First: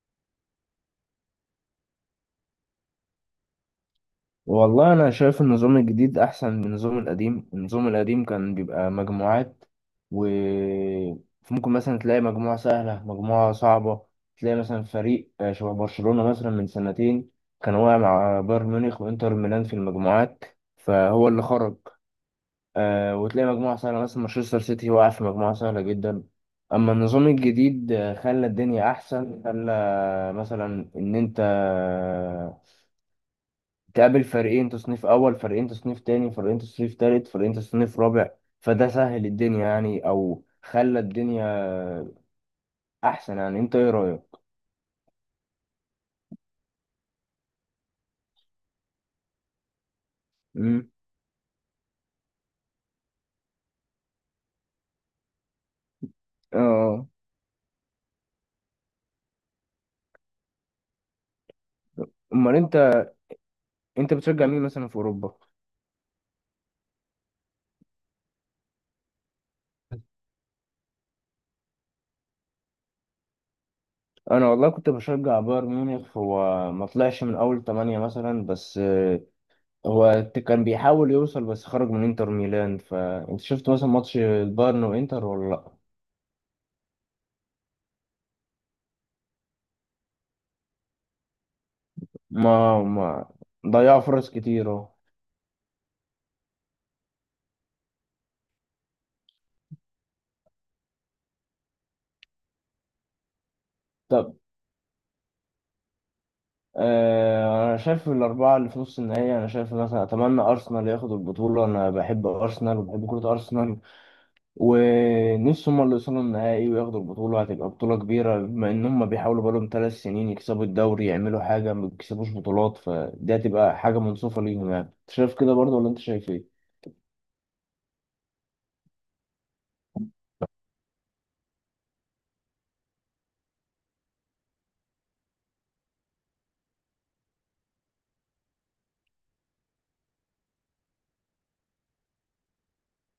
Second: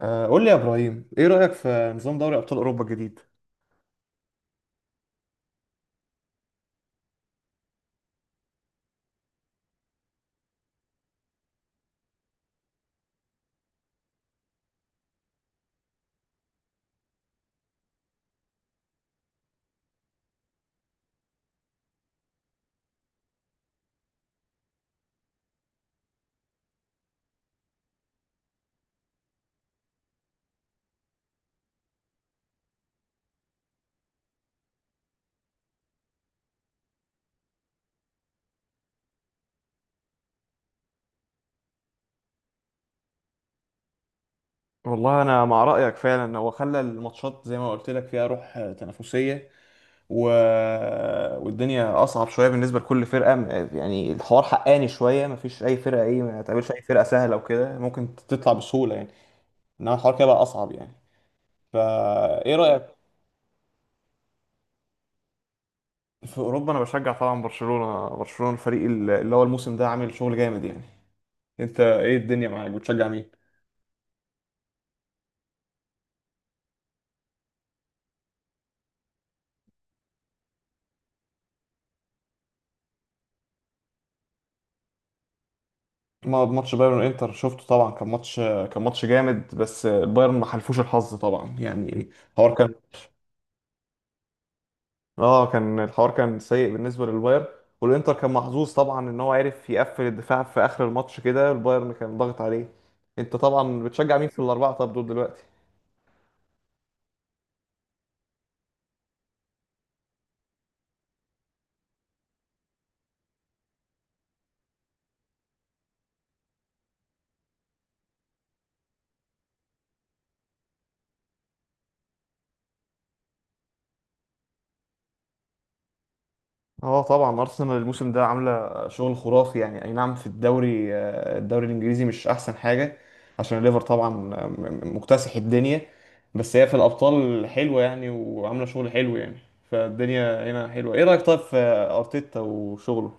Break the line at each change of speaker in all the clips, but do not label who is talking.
قول لي يا ابراهيم ايه رايك في نظام دوري ابطال اوروبا الجديد.
والله أنا شايف النظام الجديد أحسن من النظام القديم. النظام القديم كان بيبقى مجموعات و ممكن مثلا تلاقي مجموعة سهلة مجموعة صعبة. تلاقي مثلا فريق شبه برشلونة مثلا من سنتين كان واقع مع بايرن ميونخ وإنتر ميلان في المجموعات، فهو اللي خرج. وتلاقي مجموعة سهلة مثلا مانشستر سيتي واقع في مجموعة سهلة جدا. أما النظام الجديد خلى الدنيا أحسن، خلى مثلا إن أنت تقابل فريقين تصنيف اول، فريقين تصنيف تاني، فريقين تصنيف تالت، فريقين تصنيف رابع. فده سهل الدنيا يعني، او خلى الدنيا احسن. يعني انت ايه رايك؟
والله انا مع رايك فعلا، هو خلى الماتشات زي ما قلت لك فيها روح تنافسيه. و...
امم.
والدنيا اصعب شويه بالنسبه لكل فرقه. يعني الحوار حقاني شويه، مفيش اي فرقه ايه ما تقابلش اي فرقه
اه.
سهله وكده ممكن تطلع بسهوله يعني. انما الحوار كده بقى اصعب يعني. فا ايه
امال
رايك؟
انت، انت بتشجع مين مثلا في اوروبا؟
في اوروبا انا بشجع طبعا برشلونه، برشلونه الفريق اللي هو الموسم ده عامل شغل جامد يعني. انت ايه الدنيا معاك بتشجع مين؟
انا والله كنت بشجع بايرن ميونخ، هو ما طلعش من اول تمانية مثلا، بس كان بيحاول يوصل بس خرج من انتر ميلان. فانت شفت مثلا ماتش البايرن وانتر ولا لا؟
ماتش بايرن وانتر شفته طبعا، كان ماتش، كان ماتش جامد بس البايرن ما حلفوش الحظ طبعا يعني. الحوار كان،
ما ضيعوا فرص كتير اهو.
اه كان الحوار كان سيء بالنسبه للبايرن. والانتر كان محظوظ طبعا ان هو عرف يقفل الدفاع في اخر الماتش كده، البايرن كان ضاغط عليه. انت طبعا بتشجع مين في الاربعه طب دول دلوقتي؟
انا شايف الاربعه اللي في نص النهائي، انا شايف مثلا اتمنى ارسنال ياخد البطوله. انا بحب ارسنال وبحب كره ارسنال، ونفسي هم اللي يوصلوا النهائي وياخدوا البطوله. هتبقى بطوله كبيره، بما ان هم بيحاولوا بقالهم 3 سنين يكسبوا الدوري، يعملوا حاجه ما بيكسبوش بطولات، فدي هتبقى حاجه منصفه ليهم. يعني انت شايف كده برضه ولا انت شايف ايه؟
اه طبعا ارسنال الموسم ده عامله شغل خرافي يعني، اي نعم في الدوري الدوري الانجليزي مش احسن حاجه عشان الليفر طبعا، مكتسح الدنيا. بس هي في الابطال حلوه يعني وعامله شغل حلو يعني. فالدنيا هنا حلوه. ايه رايك طيب في ارتيتا وشغله؟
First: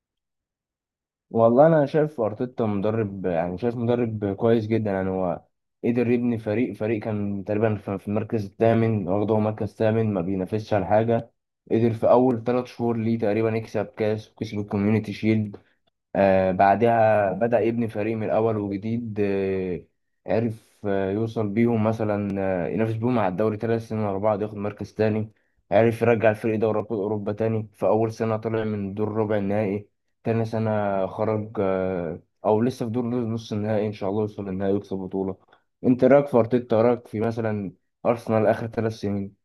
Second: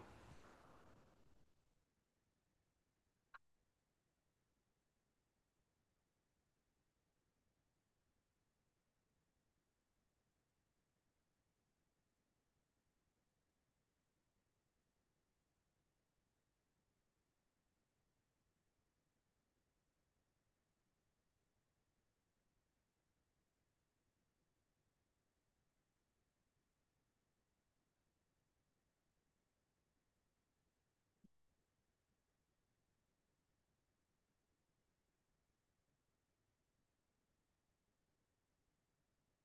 والله انا شايف ارتيتا مدرب، يعني شايف مدرب كويس جدا. يعني هو قدر يبني فريق، كان تقريبا في المركز الثامن، واخده هو مركز ثامن ما بينافسش على حاجه، قدر في اول 3 شهور ليه تقريبا يكسب كاس، وكسب الكوميونيتي شيلد. بعدها بدأ يبني فريق من الأول وجديد. عرف يوصل بيهم مثلا ينافس بيهم على الدوري 3 سنين ورا بعض، ياخد مركز تاني. عرف يرجع الفريق دوري أبطال أوروبا تاني، في أول سنة طلع من دور ربع النهائي، تاني سنة خرج أو لسه في دور نص النهائي إن شاء الله يوصل للنهائي ويكسب بطولة. أنت رأيك في أرتيتا، رأيك في مثلا أرسنال آخر 3 سنين؟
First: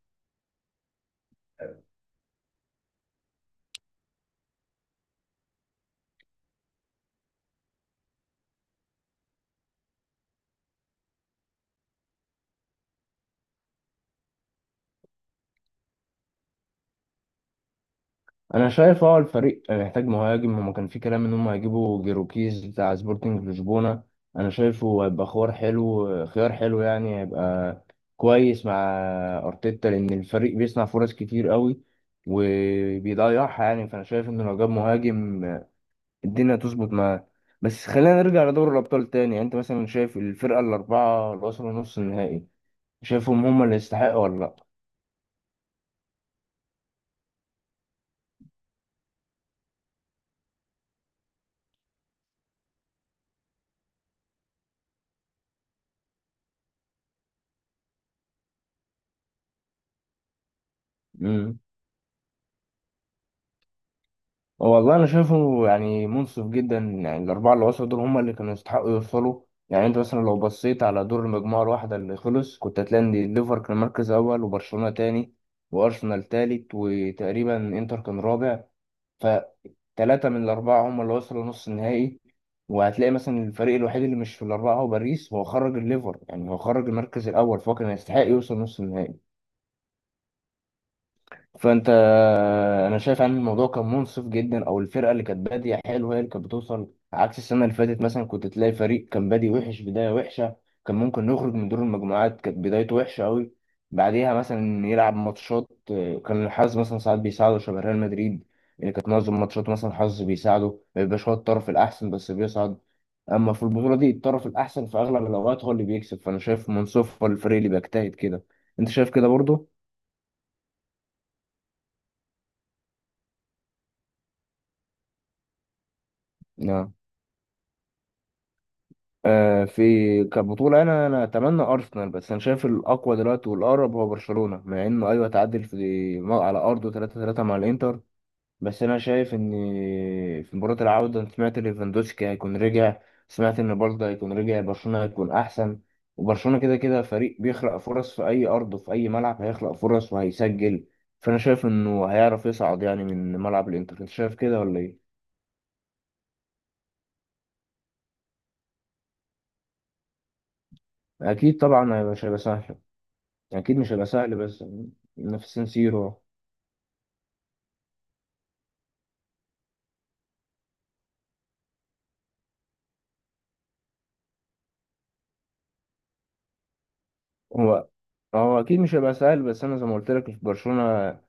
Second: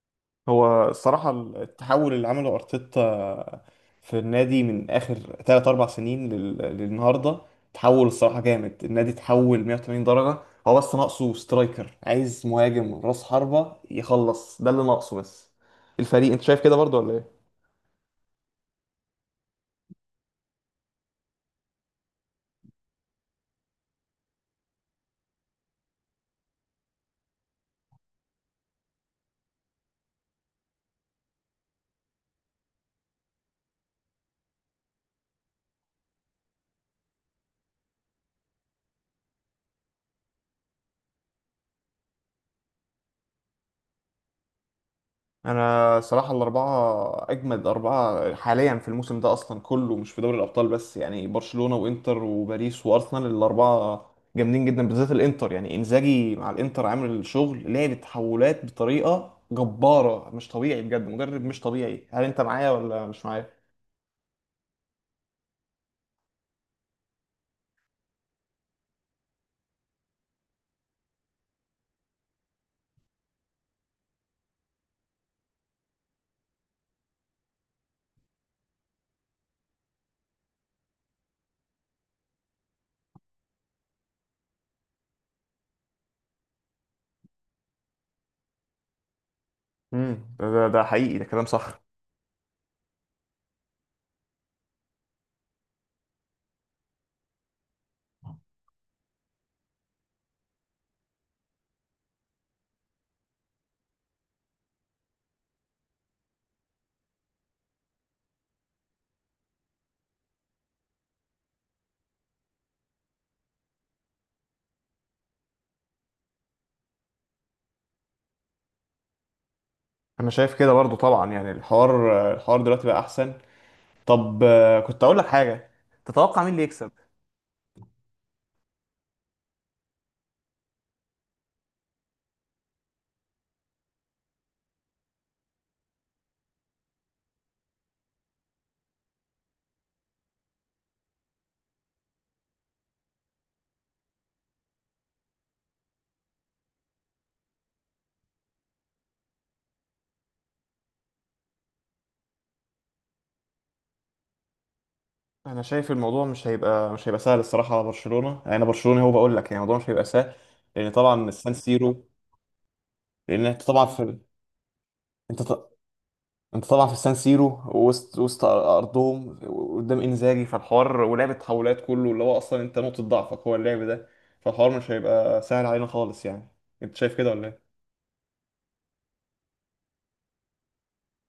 هو الصراحة التحول اللي عمله أرتيتا في النادي من آخر تلات أربع سنين للنهاردة، تحول الصراحة جامد. النادي تحول 180 درجة. هو بس ناقصه سترايكر، عايز مهاجم رأس حربة يخلص، ده اللي ناقصه بس الفريق. أنت شايف كده برضو ولا إيه؟
انا شايف الفريق محتاج مهاجم، هما كان في كلام ان هم هيجيبوا جيروكيز بتاع سبورتنج لشبونه. انا شايفه هيبقى خيار حلو، خيار حلو، يعني هيبقى كويس مع ارتيتا، لان الفريق بيصنع فرص كتير قوي وبيضيعها. يعني فانا شايف ان لو جاب مهاجم الدنيا تظبط معاه. بس خلينا نرجع لدوري الابطال تاني. يعني انت مثلا شايف الفرقه الاربعه اللي وصلوا نص النهائي، شايفهم هم اللي يستحقوا ولا
انا صراحه الاربعه اجمد اربعه حاليا في الموسم ده اصلا كله مش في دوري الابطال بس، يعني برشلونه وانتر وباريس وارسنال الاربعه جامدين جدا، بالذات الانتر يعني انزاجي مع الانتر عامل الشغل، لعب تحولات بطريقه جباره مش طبيعي، بجد مدرب
لا؟
مش طبيعي. هل انت معايا ولا مش معايا؟
والله انا شايفه يعني منصف جدا. يعني الاربعه اللي وصلوا دول هم اللي كانوا يستحقوا يوصلوا. يعني انت مثلا لو بصيت على دور المجموعه الواحده اللي خلص، كنت هتلاقي ان الليفر كان مركز اول، وبرشلونه تاني، وارسنال تالت، وتقريبا انتر كان رابع. فتلاته من الاربعه هم اللي وصلوا نص النهائي. وهتلاقي مثلا الفريق الوحيد اللي مش في الاربعه هو باريس، هو خرج الليفر. يعني هو خرج المركز الاول، فهو كان يستحق يوصل نص النهائي.
امم، ده حقيقي، ده كلام صح.
فانت انا شايف ان الموضوع كان منصف جدا، او الفرقه اللي كانت باديه حلوه هي اللي كانت بتوصل، عكس السنه اللي فاتت مثلا كنت تلاقي فريق كان بادي وحش، بدايه وحشه، كان ممكن يخرج من دور المجموعات، كانت بدايته وحشه قوي، بعديها مثلا يلعب ماتشات كان الحظ مثلا ساعات بيساعده شبه ريال مدريد، اللي كانت معظم ماتشات مثلا الحظ بيساعده، ما بيبقاش هو الطرف الاحسن بس بيصعد. اما في البطوله دي الطرف الاحسن في اغلب الاوقات هو اللي بيكسب، فانا شايف منصف، هو الفريق اللي بيجتهد كده. انت شايف كده برضه؟
انا شايف كده برضو طبعا يعني الحوار، الحوار دلوقتي بقى احسن. طب كنت اقول لك حاجه، تتوقع مين اللي يكسب؟
نعم. في كبطولة أنا أتمنى أرسنال، بس أنا شايف الأقوى دلوقتي والأقرب هو برشلونة، مع إنه أيوه تعادل في على أرضه 3-3 مع الإنتر. بس أنا شايف إن في مباراة العودة أنا سمعت ليفاندوسكي هيكون رجع، سمعت إن برضه هيكون رجع، برشلونة هيكون أحسن. وبرشلونة كده كده فريق بيخلق فرص في أي أرض، وفي أي ملعب هيخلق فرص وهيسجل. فأنا شايف إنه هيعرف يصعد يعني من ملعب الإنتر. أنت شايف كده ولا إيه؟
انا شايف الموضوع مش هيبقى سهل الصراحه على برشلونه، يعني انا برشلونه هو بقول لك يعني الموضوع مش هيبقى سهل لان طبعا السان
أكيد طبعا
سيرو.
هيبقى شايف. يعني
لان انت
اكيد
طبعا
مش هيبقى
في،
سهل، بس إنه
انت
في سان
ط...
سيرو.
انت طبعا في السان سيرو، وسط ارضهم قدام انزاجي، فالحوار ولعب التحولات كله اللي هو اصلا انت نقطه ضعفك هو اللعب ده، فالحوار مش هيبقى سهل علينا خالص يعني. انت شايف كده ولا ايه؟
هو هو اكيد مش هيبقى سهل، بس انا زي ما قلت لك في برشلونه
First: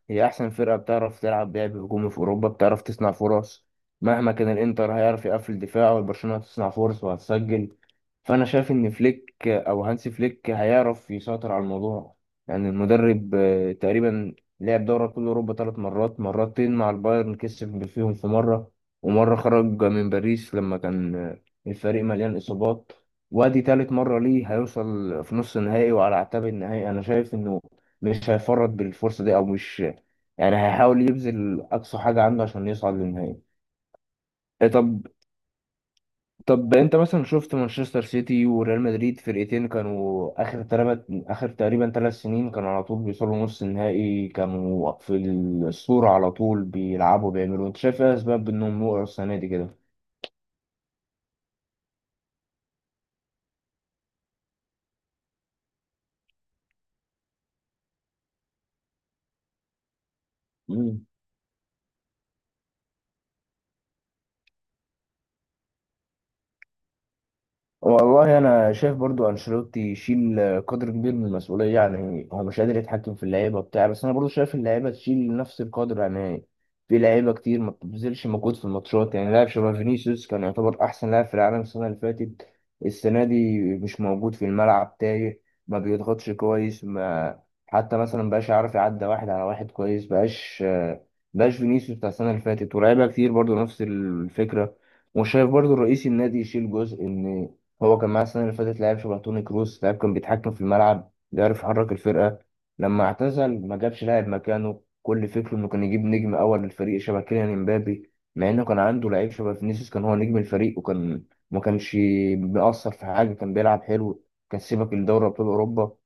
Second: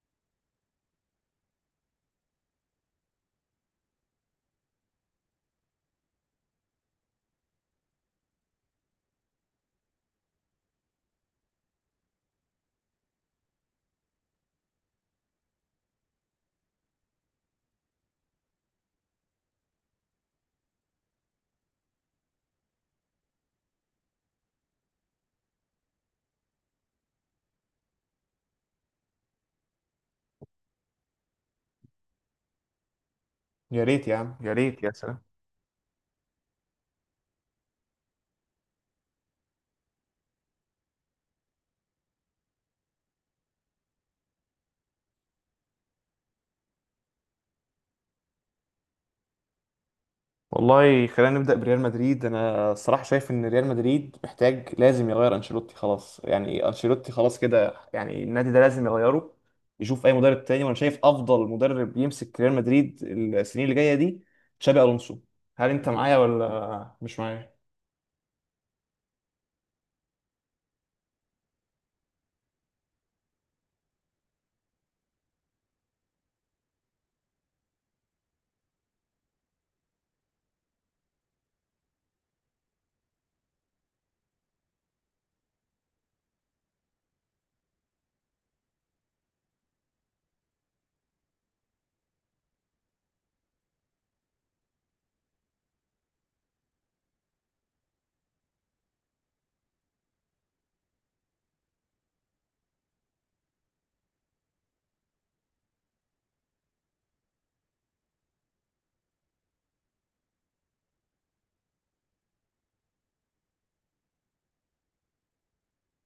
هي احسن فرقه بتعرف تلعب لعب هجومي في اوروبا، بتعرف تصنع فرص. مهما كان الانتر هيعرف يقفل دفاع، والبرشلونه هتصنع فرص وهتسجل. فانا شايف ان فليك او هانسي فليك هيعرف يسيطر على الموضوع. يعني المدرب تقريبا لعب دوري ابطال اوروبا 3 مرات، مرتين مع البايرن كسب فيهم في مره، ومره خرج من باريس لما كان الفريق مليان اصابات. وادي تالت مرة ليه هيوصل في نص النهائي وعلى اعتاب النهائي. انا شايف انه مش هيفرط بالفرصة دي، او مش، يعني هيحاول يبذل اقصى حاجة عنده عشان يصعد للنهائي.
يا ريت يا عم، يا
إيه
ريت، يا
طب.
سلام.
طب انت مثلا شفت مانشستر سيتي وريال مدريد، فرقتين كانوا اخر تلات، اخر تقريبا 3 سنين، كانوا على طول بيوصلوا نص النهائي، كانوا في الصورة على طول بيلعبوا بيعملوا. انت شايف ايه اسباب انهم وقعوا السنة دي كده؟
والله خلينا نبدأ بريال مدريد، انا الصراحة شايف ان ريال مدريد محتاج لازم يغير انشيلوتي خلاص، يعني انشيلوتي خلاص كده يعني، النادي ده لازم يغيره، يشوف اي مدرب تاني. وانا شايف افضل مدرب يمسك ريال مدريد السنين اللي جاية دي تشابي الونسو. هل انت معايا ولا مش معايا؟
والله انا شايف برضو انشيلوتي يشيل قدر كبير من المسؤوليه. يعني هو مش قادر يتحكم في اللعيبه بتاع، بس انا برضو شايف اللعيبه تشيل نفس القدر. يعني في لعيبه كتير ما بتبذلش مجهود في الماتشات. يعني لاعب شبه فينيسيوس كان يعتبر احسن لاعب في العالم السنه اللي فاتت، السنه دي مش موجود في الملعب، تايه، ما بيضغطش كويس، ما حتى مثلا بقاش عارف يعدي واحد على واحد كويس، بقاش فينيسيوس بتاع السنه اللي فاتت. ولاعيبه كتير برضو نفس الفكره. وشايف برضو رئيس النادي يشيل جزء، ان هو كان معاه السنة اللي فاتت لاعب شبه توني كروس، لاعب كان بيتحكم في الملعب بيعرف يحرك الفرقة، لما اعتزل ما جابش لاعب مكانه. كل فكره انه كان يجيب نجم اول للفريق شبه كيليان امبابي، مع انه كان عنده لعيب شبه فينيسيوس كان هو نجم الفريق، وكان ما كانش بيأثر في حاجة، كان بيلعب حلو، كان سيبك لدوري ابطال اوروبا.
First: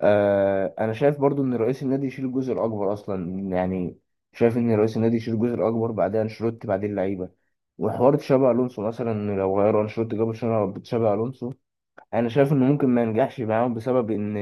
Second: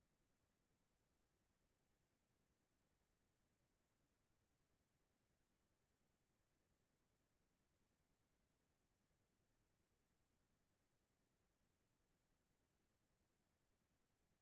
انا شايف برضو ان رئيس النادي يشيل الجزء الاكبر اصلا. يعني شايف ان رئيس النادي يشيل الجزء الاكبر، بعدها انشيلوتي، بعدين اللعيبة. وحوار تشابي الونسو، مثلا لو غيروا انشيلوتي جابوا تشابي الونسو، انا شايف انه ممكن ما ينجحش معاهم، بسبب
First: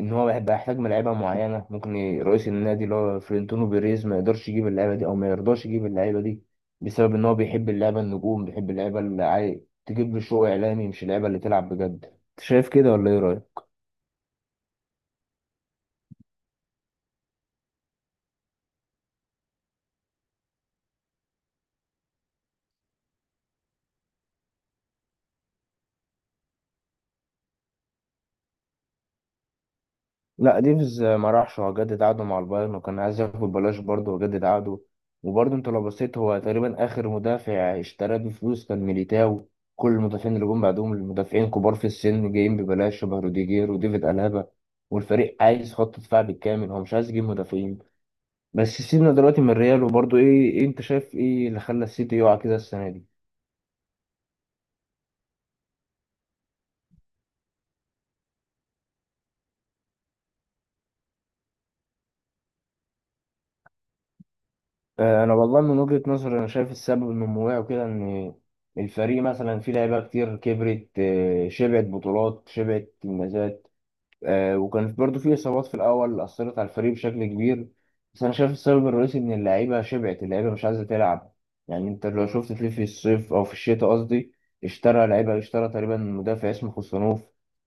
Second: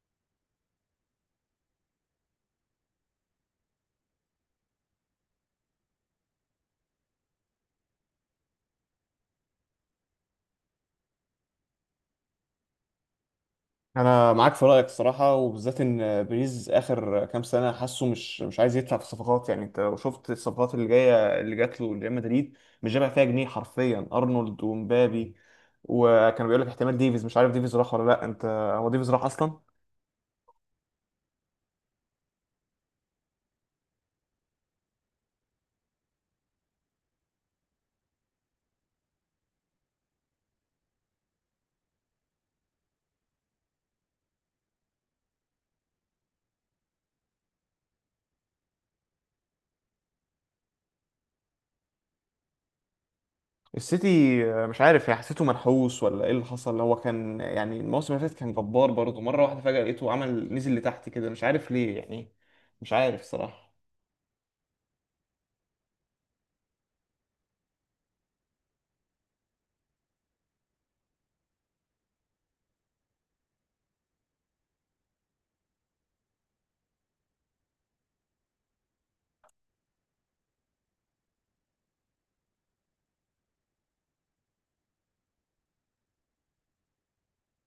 ان هو هيبقى يحتاج ملاعيبه معينه، ممكن رئيس النادي اللي هو فلورنتينو بيريز ما يقدرش يجيب اللعيبه دي او ما يرضاش يجيب اللعيبه دي، بسبب ان هو بيحب اللعبه النجوم، بيحب اللعبه اللي تجيب له شو اعلامي، مش اللعبه اللي تلعب بجد. انت شايف كده ولا ايه رايك؟
انا معاك في رايك الصراحه، وبالذات ان بيريز اخر كام سنه حاسه مش عايز يدفع في الصفقات. يعني انت لو شفت الصفقات اللي جايه اللي جات له لريال مدريد مش جايبها فيها جنيه حرفيا، ارنولد ومبابي. وكانوا بيقول لك احتمال ديفيز، مش عارف ديفيز راح ولا لا انت؟ هو ديفيز راح اصلا؟
لا، ديفيز ما راحش، هو جدد عقده مع البايرن، وكان عايز ياخد ببلاش برضه، وجدد عقده. وبرضه انت لو بصيت هو تقريبا اخر مدافع اشتراه بفلوس كان ميليتاو. كل المدافعين اللي جم بعدهم المدافعين كبار في السن جايين ببلاش شبه روديجير وديفيد ألابا. والفريق عايز خط دفاع بالكامل، هو مش عايز يجيب مدافعين. بس سيبنا دلوقتي من الريال. وبرضه إيه انت شايف ايه اللي خلى السيتي يقع كده السنة دي؟
السيتي مش عارف يعني، حسيته منحوس ولا ايه اللي حصل؟ هو كان يعني الموسم اللي فات كان جبار برضه، مره واحده فجاه لقيته عمل نزل لتحت كده مش عارف ليه يعني. مش عارف صراحه.
انا والله من وجهة نظري انا شايف السبب النموي وكده، ان الفريق مثلا فيه لعيبه كتير كبرت، شبعت بطولات شبعت انجازات، وكانت برضو في إصابات في الأول أثرت على الفريق بشكل كبير. بس أنا شايف السبب الرئيسي إن اللعيبة شبعت، اللعيبة مش عايزة تلعب. يعني أنت لو شفت تلاقي في الصيف، أو في الشتاء قصدي، اشترى لعيبة، اشترى تقريبا مدافع اسمه خوسانوف،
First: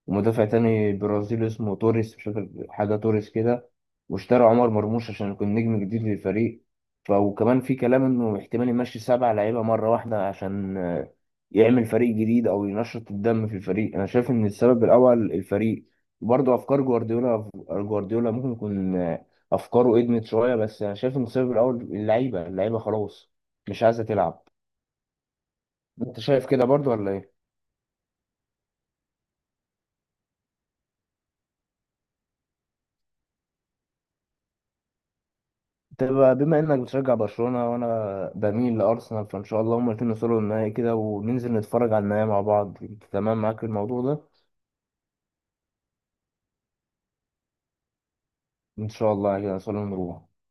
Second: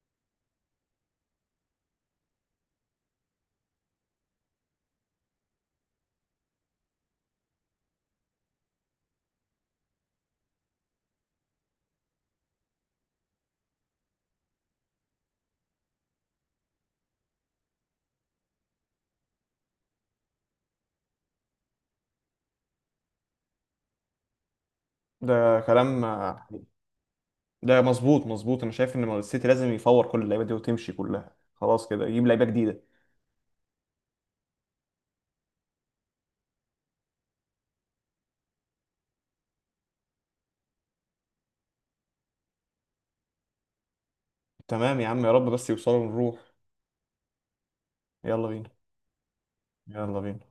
ومدافع تاني برازيلي اسمه توريس، مش فاكر حاجة توريس كده، واشترى عمر مرموش عشان يكون نجم جديد للفريق. وكمان في كلام إنه احتمال يمشي 7 لعيبة مرة واحدة عشان يعمل فريق جديد أو ينشط الدم في الفريق. أنا شايف إن السبب الأول الفريق برضه افكار جوارديولا، ممكن يكون افكاره ادمت شويه، بس انا شايف المسبب الاول اللعيبه، اللعيبه خلاص مش عايزه تلعب.
ده كلام،
انت شايف كده برضه ولا ايه؟
ده مظبوط مظبوط. انا شايف ان السيتي لازم يفور كل اللعيبه دي وتمشي كلها خلاص كده، يجيب لعيبه جديده.
طب بما انك بتشجع برشلونه وانا بميل لارسنال، فان شاء الله هما الاتنين يوصلوا للنهائي كده، وننزل نتفرج على النهائي مع بعض. تمام معاك في الموضوع ده؟
تمام يا عم، يا رب بس يوصلوا نروح. يلا بينا.
ان شاء الله كده نوصل
يلا
ونروح.
بينا.